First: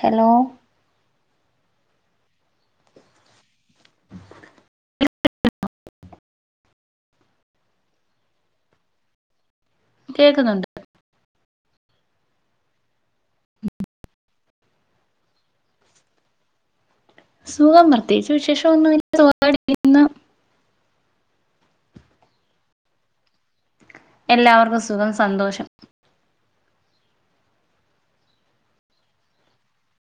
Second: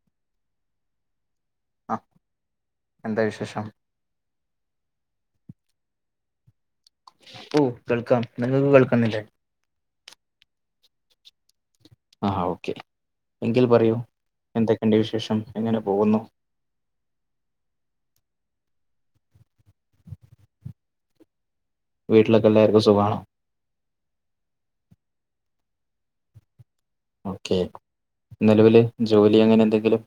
Hello അ എന്താ വിശേഷം ഓ കേൾക്കാം നിങ്ങക്ക് കേൾക്കുന്നില്ലേ കേക്കുന്നുണ്ട് ആ ഓക്കെ എങ്കിൽ പറയൂ എന്തൊക്കെണ്ട് വിശേഷം എങ്ങനെ പോകുന്നു സുഖം പ്രത്യേകിച്ച് വിശേഷൊന്നുല്ല [inaudible] വീട്ടിലൊക്കെല്ലാർക്കും സുഖാണോ എല്ലാവർക്കും സുഖം സന്തോഷം ഓക്കെ നിലവിൽ ജോലി അങ്ങനെന്തെങ്കിലും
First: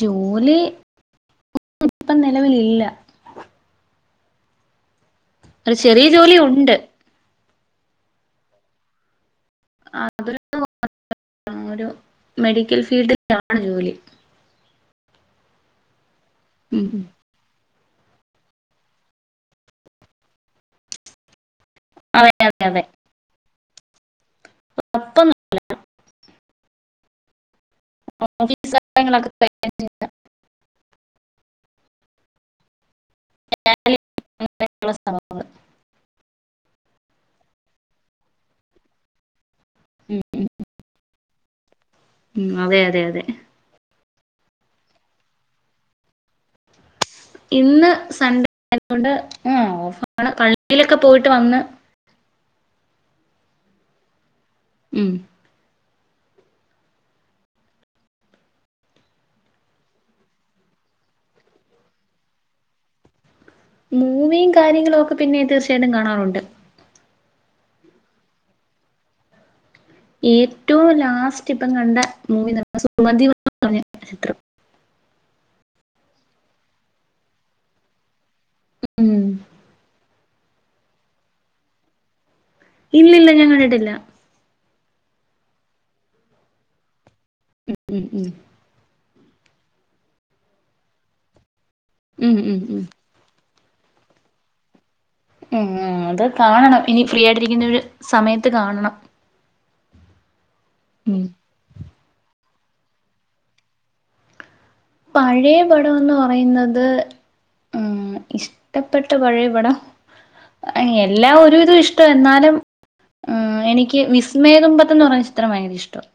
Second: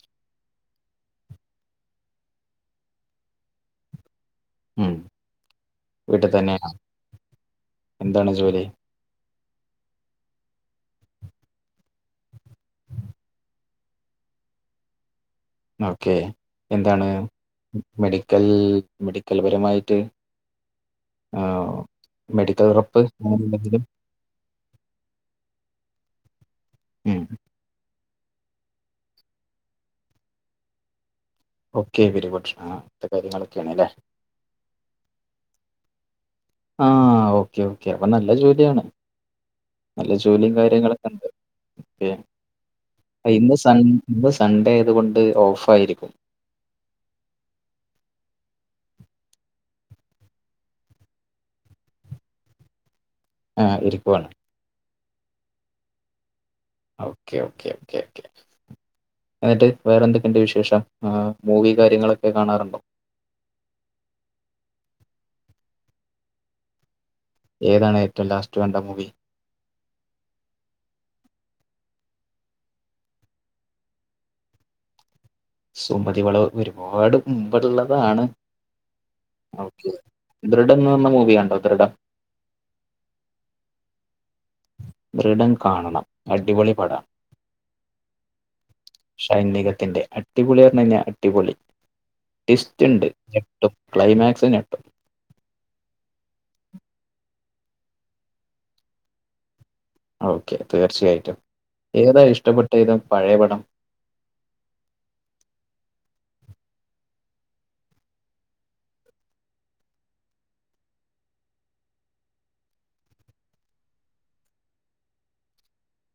ജോലി ഇപ്പം നെലവിലില്ല ഉം ഒരു ചെറിയ ജോലി വീട്ട്ത്തെന്നെണ് ഉണ്ട് എന്താണ് ജോലി [inaudible] മെഡിക്കൽ ഫീൽഡ് [inaudible] ജോലി ഓക്കേ ഉം എന്താണ് മെഡിക്കൽ മെഡിക്കൽപരമായിട്ട് അതെ അതെ മെഡിക്കൽ അതെ റപ്പ് അങ്ങനെന്തെങ്കിലും [inaudible] ഉം [inaudible] ഓക്കെ വെരി ഗുഡ് അത്തെ കാര്യങ്ങളൊക്കേണ് ലെ [inaudible] ആ ഓക്കെ ഓക്കെ അപ്പൊ നല്ല ജോലിയാണ് നല്ല ഉം ഉം ജോലിയും കാര്യങ്ങളൊ [inaudible] ഉം അതെ അതെ അതെ ഇന്ന് സൺ ഇ സൺഡേയത്കൊണ്ട് ഓഫായിരിക്കും ഇന്ന് സൺഡേ ആയതോണ്ട് അ ഓഫാണ് [unintelligible] യിലൊക്കെ പോയിട്ട് വന്ന് അ ഇരിക്കുവാണ് ഉം ഓക്കെ ഓക്കെ ഓക്കെ ഓക്കെ ന്ന്ട്ട് വേറെന്തൊക്കെണ്ട് വിശേഷം ആ മൂവി കാര്യങ്ങളൊക്കെ കാണാറുണ്ടോ മൂവിം കാര്യങ്ങളൊക്കെ പിന്നെ തീർച്ചയായിട്ടും കാണാറുണ്ട് ഏതാണേറ്റവും ലാസ്റ്റ് കണ്ട മൂവി ഏറ്റവും ലാസ്റ്റ് പ്പം കണ്ട മൂവി സുമതി [unintelligible] ചിത്രം സുമതി വളവ് ഒരുപാട് മുമ്പ്ള്ളതാണ് ഉം ഓക്കെ ദൃഢം ന്നർണ മൂവിയാണ്ടോ ദൃഢം ഇല്ല ഇല്ല ഞാൻ കണ്ടിട്ടില്ല ദൃഢം കാണണം അടിപൊളി പട ഉം ഉം ഉം സൈനികത്തിന്റെ അടിപൊളി എർണഴിഞ്ഞാ അടിപൊളി ഉം, ഉം, ഉം. ടിസ്റ്റ് ണ്ട് ഞെട്ടും ക്ലൈമാക്സ് ഞെട്ടും ഉം അത് കാണണം ഇനി ഫ്രീ ആയിട്ടിരിക്കുന്ന ഒരു സമയത്ത് കാണണം ഓക്കെ ഉം. തീർച്ചയായിട്ടും ഏതാ ഇഷ്ടപ്പെട്ട ഇത് പഴയ പടം പഴയ പടം എന്ന് പറയുന്നത് ഉമ് ഇഷ്ടപ്പെട്ട പഴയ പടം എല്ലാം ഒരുവിധം ഇഷ്ട എന്നാലും ആഹ് എനിക്ക് വിസ്മയ തുമ്പത്ത് എന്ന് പറഞ്ഞ ചിത്രം ഭയങ്കര ഇഷ്ടം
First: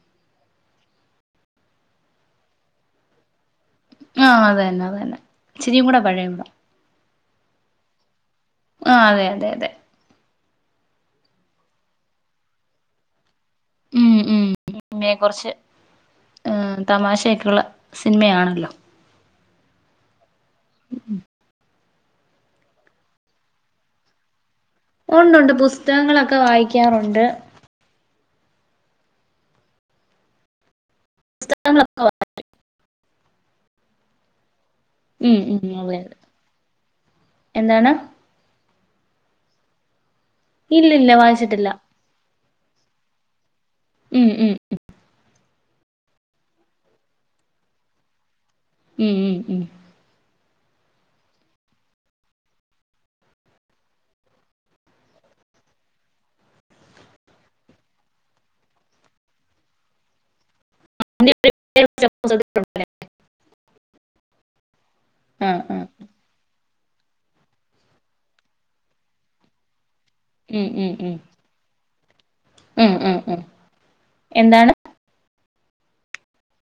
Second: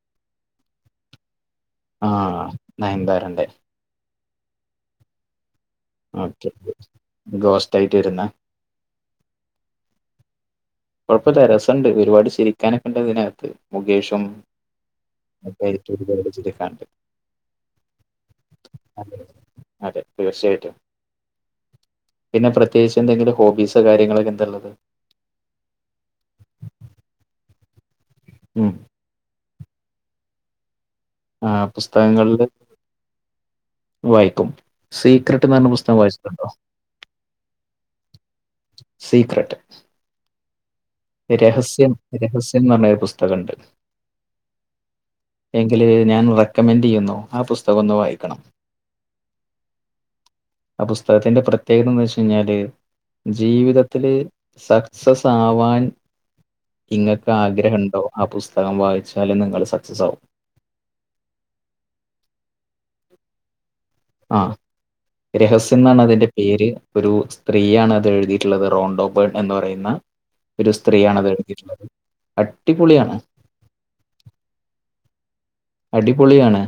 ആഹ് നയൻന്താര ന്റെ ആഹ് അത് തന്നെ അത് തന്നെ ചിരിയും കൂടെ പഴയ കൂട ഓക്കെ. ഗോസ്റ്റ് ആയിട്ട് വരുന്ന ആഹ് അതെ അതെ അതെ കുഴപ്പംല്ല രസണ്ട് ഒരുപാട് ഷിരിക്കാനൊക്കെ ഉണ്ടതിനകത്ത് മുകേഷും സിനമയെ കുറച്ച് ഒക്കെ ആയിട്ട് ഒരുപാട് ചിരിക്കാനുണ്ട് തമാശൊക്കെയുള്ള സിനിമയാണല്ലോ അതെ തീർച്ചയായിട്ടും പിന്നെ പ്രത്യേകിച്ച് എന്തെിലുംഹോബീസോ കാര്യങ്ങളൊക്കെ എന്താള്ളത് ഉണ്ട് ഉണ്ട് പുസ്തകങ്ങളൊക്കെ വായിക്കാറുണ്ട് ഉം ആഹ് പുസ്തകങ്ങളില് വായിക്കും ഉം സീക്രട്ട് എന്ന് ഉം പറഞ്ഞ അതെ പുസ്തകം അതെ വായിച്ചിട്ടുണ്ടോ എന്താണ് സീക്രട്ട് ഇല്ല ഇില്ല രഹസ്യം രഹസ്യംന്ന് പറഞ്ഞരു പുസ്തകണ്ട് ഉം ഉം ഉം എങ്കില് ഞാൻ റെക്കമെൻഡ് ചെയ്യുന്നു ആ പുസ്തകം ഒന്ന് വായിക്കണം ഉം ഉം ഉം ആഹ് പുസ്തകത്തിന്റെ പ്രത്യേകതെന്ന് വെച്ചെയ്ഞ്ഞാല്. ജീവിതത്തില് സക്സസ് ആവാൻ. ഇങ്ങക്ക് ആഗ്രഹണ്ടോ ആ പുസ്തകം വായിച്ചാല് നിങ്ങള് സക്സസാകും. അതിന്റെ പേരൊന്ന്. [inaudible] ആഹ്. ആഹ് രഹസ്യം ആഹ് ന്നാണ് അതിന്റെ പേര് ഒരു സ്ത്രീയാണ് അത് എഴുതീട്ട്ള്ളത് റോണ്ടോപൊയൺ എന്ന് പറയുന്ന. ഉം ഒരു ഉം ഉം സ്ത്രീയാണത് എഴ്തീട്ട്ള്ളത്. ഉം ഉം ഉം എന്താണ്. അടിപൊളിയാണ്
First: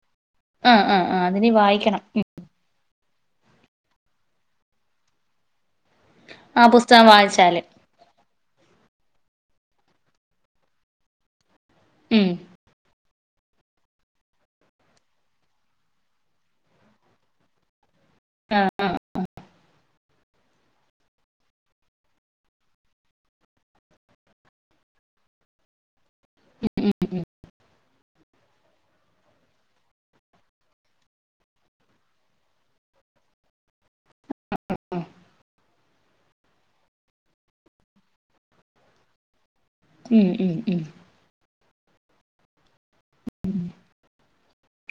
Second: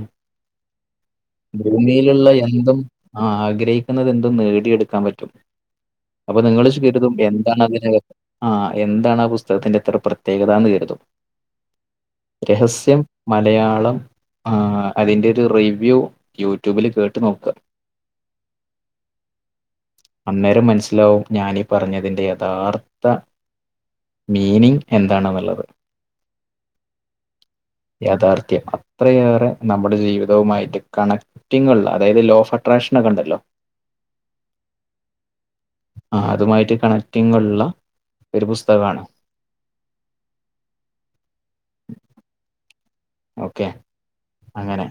ആഹ് ആഹ് ആഹ് അതിനി വായിക്കണം ഉം ഭൂമിയില്ള്ള എന്തും. ആഹ് ആഗ്രഹിക്കുന്നതെന്തും നേടിയെടുക്കാൻ പറ്റും. അപ്പൊ ആഹ് നിങ്ങള് ശ് പുസ്തകം കരുതും വായിച്ചാല് എന്താണ് അതിന്. ആഹ് എന്താണ് ആ പുസ്തകത്തിന്റെ ത്ര പ്രത്യേകതാന്ന് കരുതും. ഉം. രഹസ്യം മലയാളം. ആഹ് അതിന്റെ ഒരു റിവ്യൂ യൂട്യൂബിൽ കേട്ട് നോക്ക. ആഹ്, ആഹ്, ആഹ്. അന്നേരം മനസ്സിലാവും ഞാനീ പറഞ്ഞതിന്റെ യഥാർത്ഥ. മീനിങ്ങ് എന്താണ്ന്ന്ള്ളത്. ഉം, ഉം. യാഥാർത്ഥ്യം. അത്രയേറെ നമ്മുടെ ജീവിതവുമായിട്ട് കണക്റ്റിങ്ങ്ള്ള അതായത് ലോ ഓഫ് അട്രാക്ഷൻ ഒക്കെണ്ടല്ലോ. [inaudible] ആഹ്. ആഹ് അതുമായിട്ട് കണക്റ്റിങ്ങ്ള്ള ഒരു പുസ്തകാണ്. ഉം, ഉം, ഉം. ഓക്കെ അങ്ങനെ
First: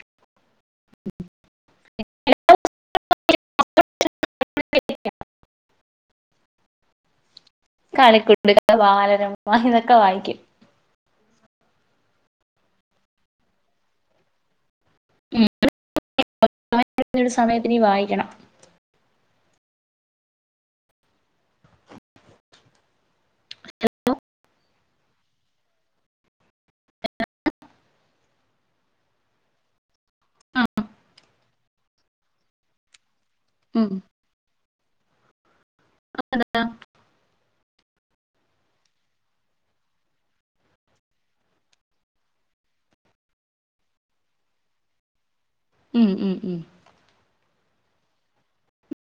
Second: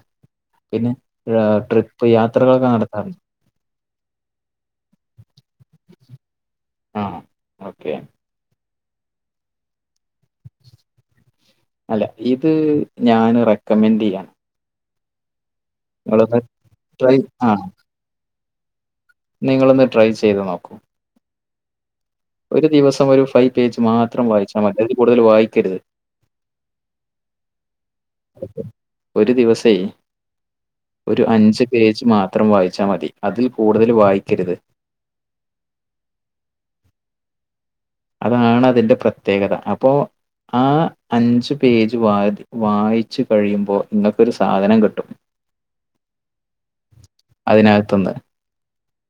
പിന്നെ ഹ് ട്രിപ്പ് യാത്രകളൊക്കെ നടത്താറ്ണ്ടോ. [inaudible] ആഹ്. കളിക്കുടുക്കാ ബാലരമ ഇതൊക്കെ വായിക്കും. അല്ല ഇത് ഞാന് റെക്കമെൻഡ് ചെയ്യാം. ഉം ഇങ്ങളൊന്ന് ട്രൈ ഒരു ആഹ്. സമയത്തിന് വായിക്കണം. നിങ്ങളൊന്ന് ട്രൈ ചെയ്ത് നോക്കൂ. ഒരു ദിവസം ഒരു ഫൈവ് പേജ് മാത്രം വായിച്ചാ മതി അതി കൂടുതൽ വായിക്കരുത്. ഒരു ദിവസേ ഒരു അഞ്ച് പേജ് മാത്രം വായിച്ചാ മതി അതിൽ ഉം കൂടുതൽ വായിക്കരുത്. ആതെന്താ. അതാണ് അതിന്റെ പ്രത്യേകത അപ്പോ ആഹ് അഞ്ച് പേജ് വാദി വായിച്ചു കഴിയുമ്പോ ഇങ്ങക്കൊരു സാധനം കിട്ടും. ഉം ഉം ഉം. അതിനകത്ത്ന്ന്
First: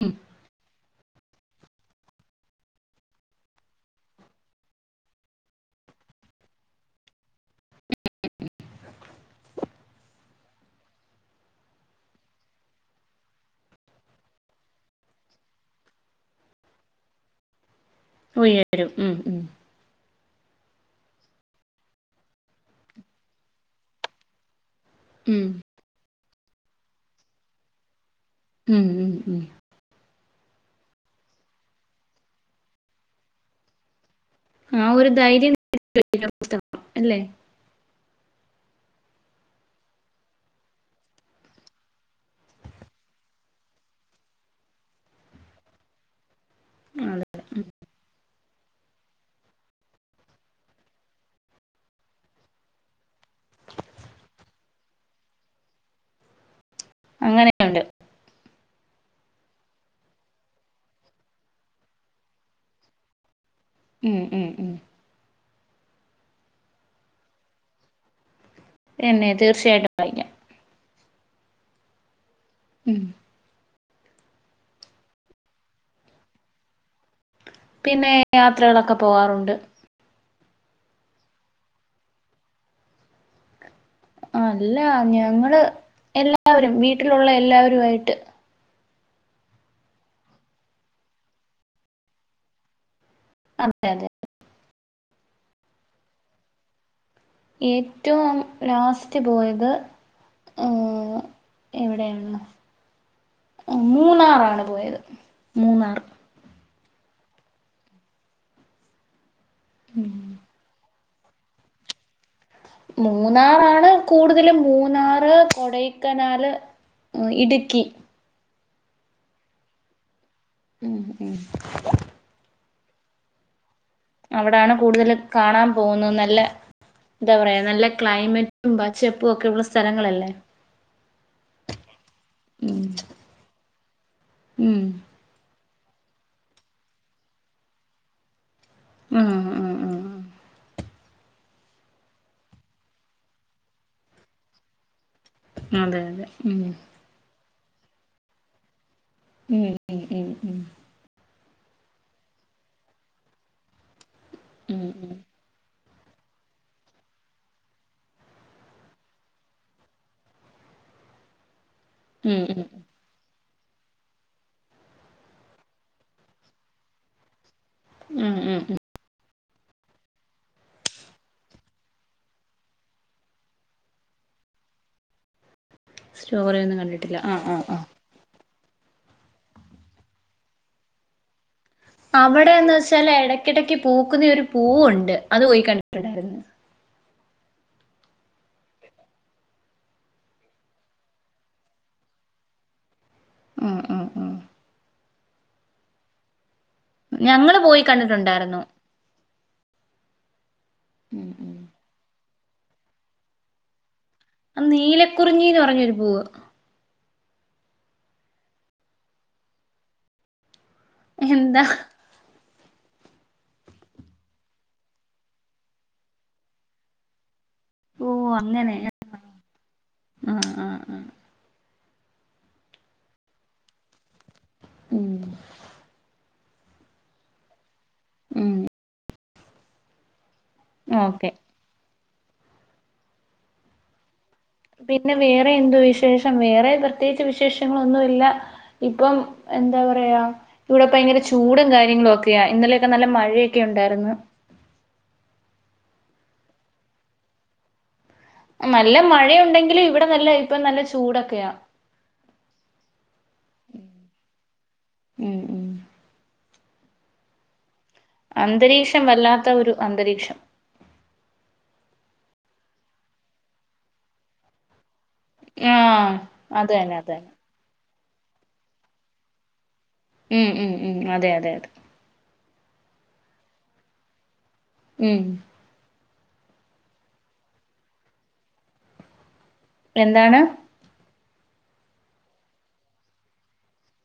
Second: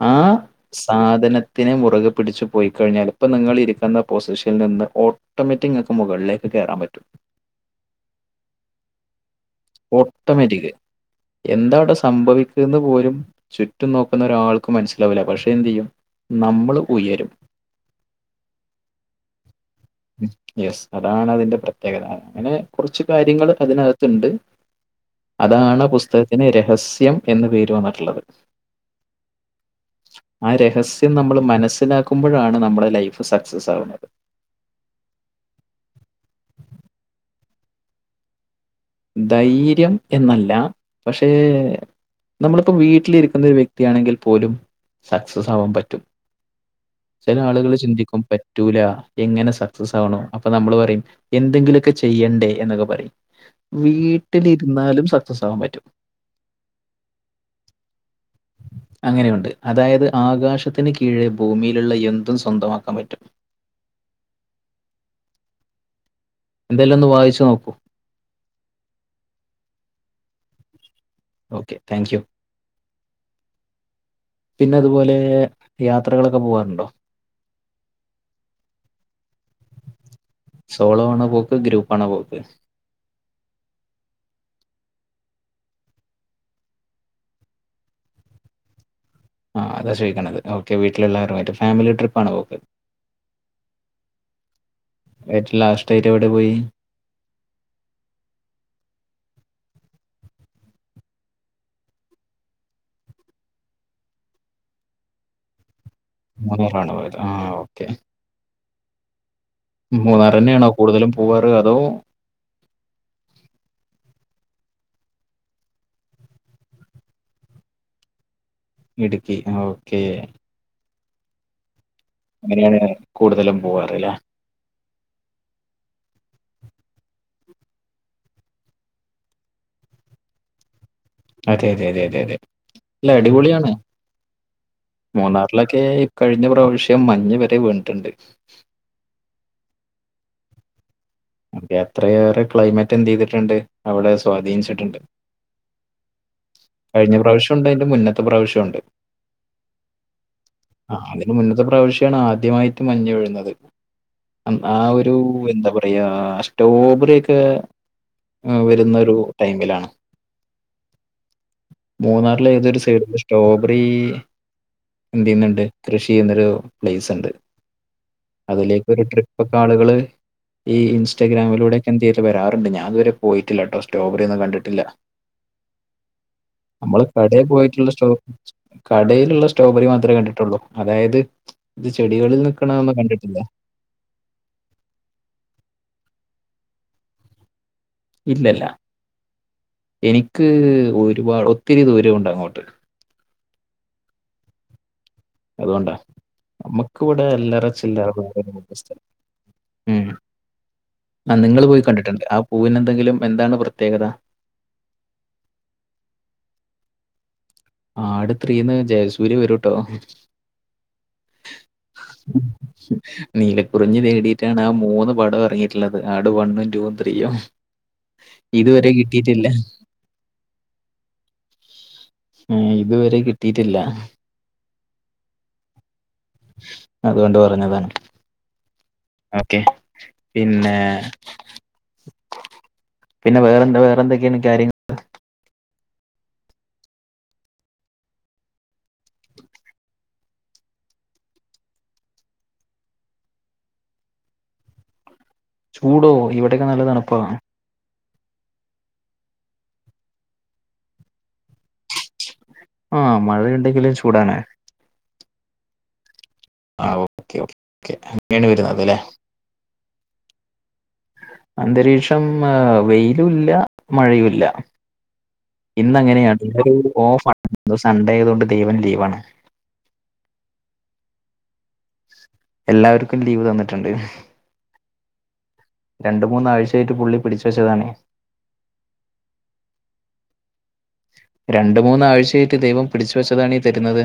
ഉം ആഹ്. സാധനത്തിനെ മുറ്കെ പിടിച്ച് പോയിക്കഴിഞ്ഞാൽ ഇപ്പ നിങ്ങിളിരിക്കുന്ന പൊസിഷനിൽ നിന്ന് ഒ ട്ടോമാറ്റി ഇങ്ങക്ക് മുകൾലേക്ക് കേറാംപറ്റും. [inaudible] ഒട്ടോമാറ്റിക് എന്താവിടെ സംഭവിക്ക്ന്നെ പോലും. ചുറ്റും നോക്കുന്ന ഒരാൾക്കും മനസ്സിലാവില്ല പക്ഷെ എന്ത്യ്യും നമ്മള് ഉയരും. ഉയരും ഉം ഉം ഉം യെസ് അതാണ് അതിന്റെ പ്രത്യേകത അങ്ങനെ കുറച്ച് കാര്യങ്ങള് അതിനകത്ത്ണ്ട്. ഉം അതാണ് പുസ്തകത്തിന് രഹസ്യം എന്ന് പേര് വന്നിട്ട്ള്ളത്. ഉം ഉം ഉം. ആഹ് രഹസ്യം നമ്മൾ മനസ്സിലാക്കുമ്പോഴാണ് നമ്മുടെ ലൈഫ് സക്സസ് ആകുന്നത് ആഹ് ഒരു ധൈര്യം [unintelligible] കം അല്ലേ ധൈര്യം എന്നല്ല പക്ഷേ നമ്മളിപ്പോം വീട്ടിലിരിക്കുന്ന ഒരു വ്യക്തിയാണെങ്കിൽ പോലും സക്സസ് ആവാൻ പറ്റും ആള് ചെല ആളുകൾ ചിന്തിക്കും പെ റ്റൂലാ എങ്ങനെ സക്സസാണോ അപ്പൊ നമ്മള് പറയും എന്തെങ്കിലുക്കെ ചെയ്യണ്ടേ എന്നൊക്കെ പറയും വീട്ടിലിർന്നാലും സക്സസാവാൻ പറ്റും അങ്ങനെക്കുണ്ട് അങ്ങനെയുണ്ട് അതായത് ആകാശത്തിന് കീഴെ ഭൂമിയിലുള്ള എന്തും സ്വന്തമാക്കാൻ പറ്റും ഉം ഉം ഉം ന്തേലൊന്ന് വായിച്ച് നോക്കൂ എന്നെ തീർച്ചയായിട്ടും വായിക്കാം ഓക്കെ താങ്ക്യൂ ഉം പിന്നെ അതുപോലെ യാത്രകളൊക്കെ പോവാറുണ്ടോ പിന്നെ യാത്രകളൊക്കെ പോകാറുണ്ട് സോളോ ആണോ പോക്ക് ഗ്രൂപ്പാ ണോ പോക്ക് അല്ല ഞങ്ങള് എല്ലാവരും വീട്ടിലുള്ള എല്ലാവരു ആയിട്ട് ആഹ് അതാ ചോയ്ക്ക്ണത് ഓക്കെ വീട്ടിലുള്ളാരുയിട്ട് ഫാമിലി ട്രിപ്പാണ് പോക്ക് അതെ അതെ ഏറ്റും ലാസറ്റായിട്ട് എവിടെ പോയി ഏറ്റും ലാസ്റ്റ് പോയത് ആഹ് എവിടെയാണ് മൂന്നാറാണ് പോയത് മൂന്നാർ മൂന്നാർ ആണ് പോയത് ആഹ് ഓക്കേ മൂന്നാരന്നെണോ കൂടുതലും പോവാറ് അതോ മൂന്നാറാണ് കൂടുതല് മൂന്നാറ് കൊടൈക്കനാല് ഇടുക്കി ഇടുക്കി ആഹ് ഓക്കേ ഉം ഉം അങ്ങനെയാണ് കൂടുതലും പോവാറ്ല്ലേ അവിടാണ് കൂടുതൽ കാണാൻ പോകുന്നത് നല്ല ന്താ പറയാ നല്ല ക്ലൈമറ്റും പചപ്പും ഒക്കെ ഉള്ളസ്ഥലങ്ങളല്ലേ അതെ അതെ അതെ അതെ അതെ ഉം ലഅല്ല അടിപൊളിയാണ് ഉം മൂന്നാറിലൊക്കെ കഴിഞ്ഞ പ്രാവശ്യം മഞ്ഞ് വരെ വീണിട്ടുണ്ട് ആഹ് ആഹ് ആഹ് എത്രയേറെ ക്ലൈമറ്റ് എന്ത്യ്തിട്ടുണ്ട് അവിടെ സ്വാധീനിച്ചിട്ടുണ്ട് അതെ അതെ ഉം കഴിഞ്ഞ പ്രാവശ്യം ഉണ്ട് അതിന്റെ മുന്നത്തെ പ്രാവശ്യം ഉണ്ട് ഉം ഉം ഉം ഉം ആഹ് അതിന്റെ മുന്നത്തെ പ്രാവശ്യാണ് ആദ്യമായിട്ട് മഞ്ഞ് വീഴുന്നത് ഉം ഉം ഉം ആഹ് ഒരു എന്താ പറ യാ സ്ട്രോബറിക്കെ വരുന്നൊരു ടൈമിലാണ് മൂന്നാറില ഉം ഏതൊരു സൈഡിത്തെ സ്ട്രോബെറി എന്ത് ന്നുണ്ട് കൃഷി ചെയ്യുന്നൊരു പ്ലേസ് ഉണ്ട് ഉം ഉം ഉം അതിലേക്ക് ഒരു ട്രിപ്പൊക്കെളുകള് ഈ ഇൻസ്റ്റഗ്രാമിലൂടൊക്കെ ന്ത് വരാറണ്ട് ഞൻ ഇതുവരെ പോയിട്ടില്ലട്ടോ സ്ടോബറിയന്നും കണ്ടിട്ടില്ല സ്റ്റോബറിന്നും കണ്ടിട്ടില്ല ആഹ് ആഹ് ആഹ് കടേലുള്ള സ്ട്രോബെറി മാത്രേ കണ്ടിട്ടുള്ളൂ അതായത് ഇത് ചെടികളിൽ നിൽക്കണതൊന്നും അവിടെന്താച്ചാല് കണ്ടിട്ടില്ല എടക്കെടക്ക് പൂക്കുന്ന ഒര് പൂവുണ്ട് അത് പോയി കണ്ടിട്ടുണ്ടായിര്ന്ന് ഇല്ല ഇല്ല എനിക്ക് ഒരുപാട് ഒത്തിരി ദൂരൊണ്ട് അങ്ങോട്ട് ആഹ് അഹ് അത്കൊണ്ടാ നമ്മക്ക് ഇവ്ടെ ഞങ്ങള് അല്ലറ പോയി ചില്ലറ കണ്ടിട്ടുണ്ടായിരുന്നു പരിപാട്യൊന്നുംപ്പഷ്ടല്ല ഉം ഉം ആഹ് നിങ്ങള് പോയി കണ്ടിട്ട്ണ്ട് ആഹ് പൂവിനെന്തെങ്കിലും എന്താണ് പ്രത്യേകത ആഹ നീലക്കുറിഞ്ഞീന്ന് പറഞ്ഞൊരു പൂവ് ആട് ത്രീന്ന് ജയസൂര്യ വരൂട്ടോ എന്താ നീലക്കുറിഞ്ഞി തേടീട്ടാണ് ആഹ മൂന്ന് പടോം എറങ്ങീട്ട്ള്ളത് ആട് വണ്ണും ടൂവും ത്രീയും ഓ ഇത് അങ്ങനെ വരെ കിട്ടീട്ടില്ല ആഹ് ആഹ് ആഹ് ആഹ് ഇത് വരെ കിട്ടീട്ടില്ല ഉം അത്കൊണ്ട് പറഞ്ഞതാണ് ഉം ഓക്കെ പിന്നെ ഓക്കെ പിന്നെ വേറെന്താ വേറെന്തൊക്കേണ് കാര്യങ്ങൾ പിന്നെ വേറെ എന്ത് വിശേഷം വേറെ പ്രത്യേകിച്ച് വിശേഷങ്ങളൊന്നു ഇല്ല. ഇപ്പം എന്താ പറയാ ഇവിടെപ്പ ഭയങ്കര ചൂടും കാര്യങ്ങളൊക്കെയാ ഇന്നലെയൊക്കെ നല്ല മഴയൊക്കെണ്ടായിര്ന്ന് ചൂടോ ഇവിടെയൊക്കെ നല്ല തണ്പ്പാ നല്ല മഴയുണ്ടെങ്കിലും ഇവിടെ നല്ല ഇപ്പ നല്ല ചൂടൊക്കെയാ ആ മഴയുണ്ടെങ്കിലും ചൂടാണ് ഉം ഉം അ ഓ അന്തരീക്ഷം വല്ലാത്ത ഒരു അന്തരീക്ഷം അന്തരീക്ഷം അ വെയ്ലൂല്ല മഴയൂല്ല ആഹ് ഇന്നങ്ങനെയാണ് അത് ഇന്നൊരു തന്നെ അത് തന്നെ ഓഫാണ് ഇന്ന് സൺഡേ ആയതോണ്ട് ദൈവം ലീവാണ്. ഉം ഉം ഉം അതെ അതെ അതെ എല്ലാവർക്കും ലീവ് തന്നിട്ട്ണ്ട് ഉം രണ്ട് മൂന്നാഴ്ചായിട്ട് പുള്ളി പിടിച്ച് വെച്ചതാണ് എന്താണ് രണ്ട് മൂന്നാഴ്ചായിട്ട് ദൈവം പിടിച്ച് വെച്ചതാണീ തര്ന്നത്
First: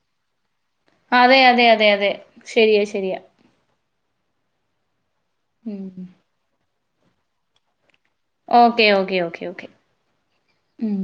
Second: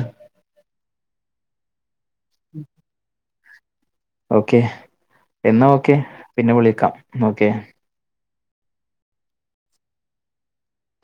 അതെ അതെ അതെ അതെ ശരിയാ ശരിയാ ഓക്കെ എന്നാ ഉം ഓക്കെ പിന്നെ വിളിക്കാം okay okay okay okay okay ഉം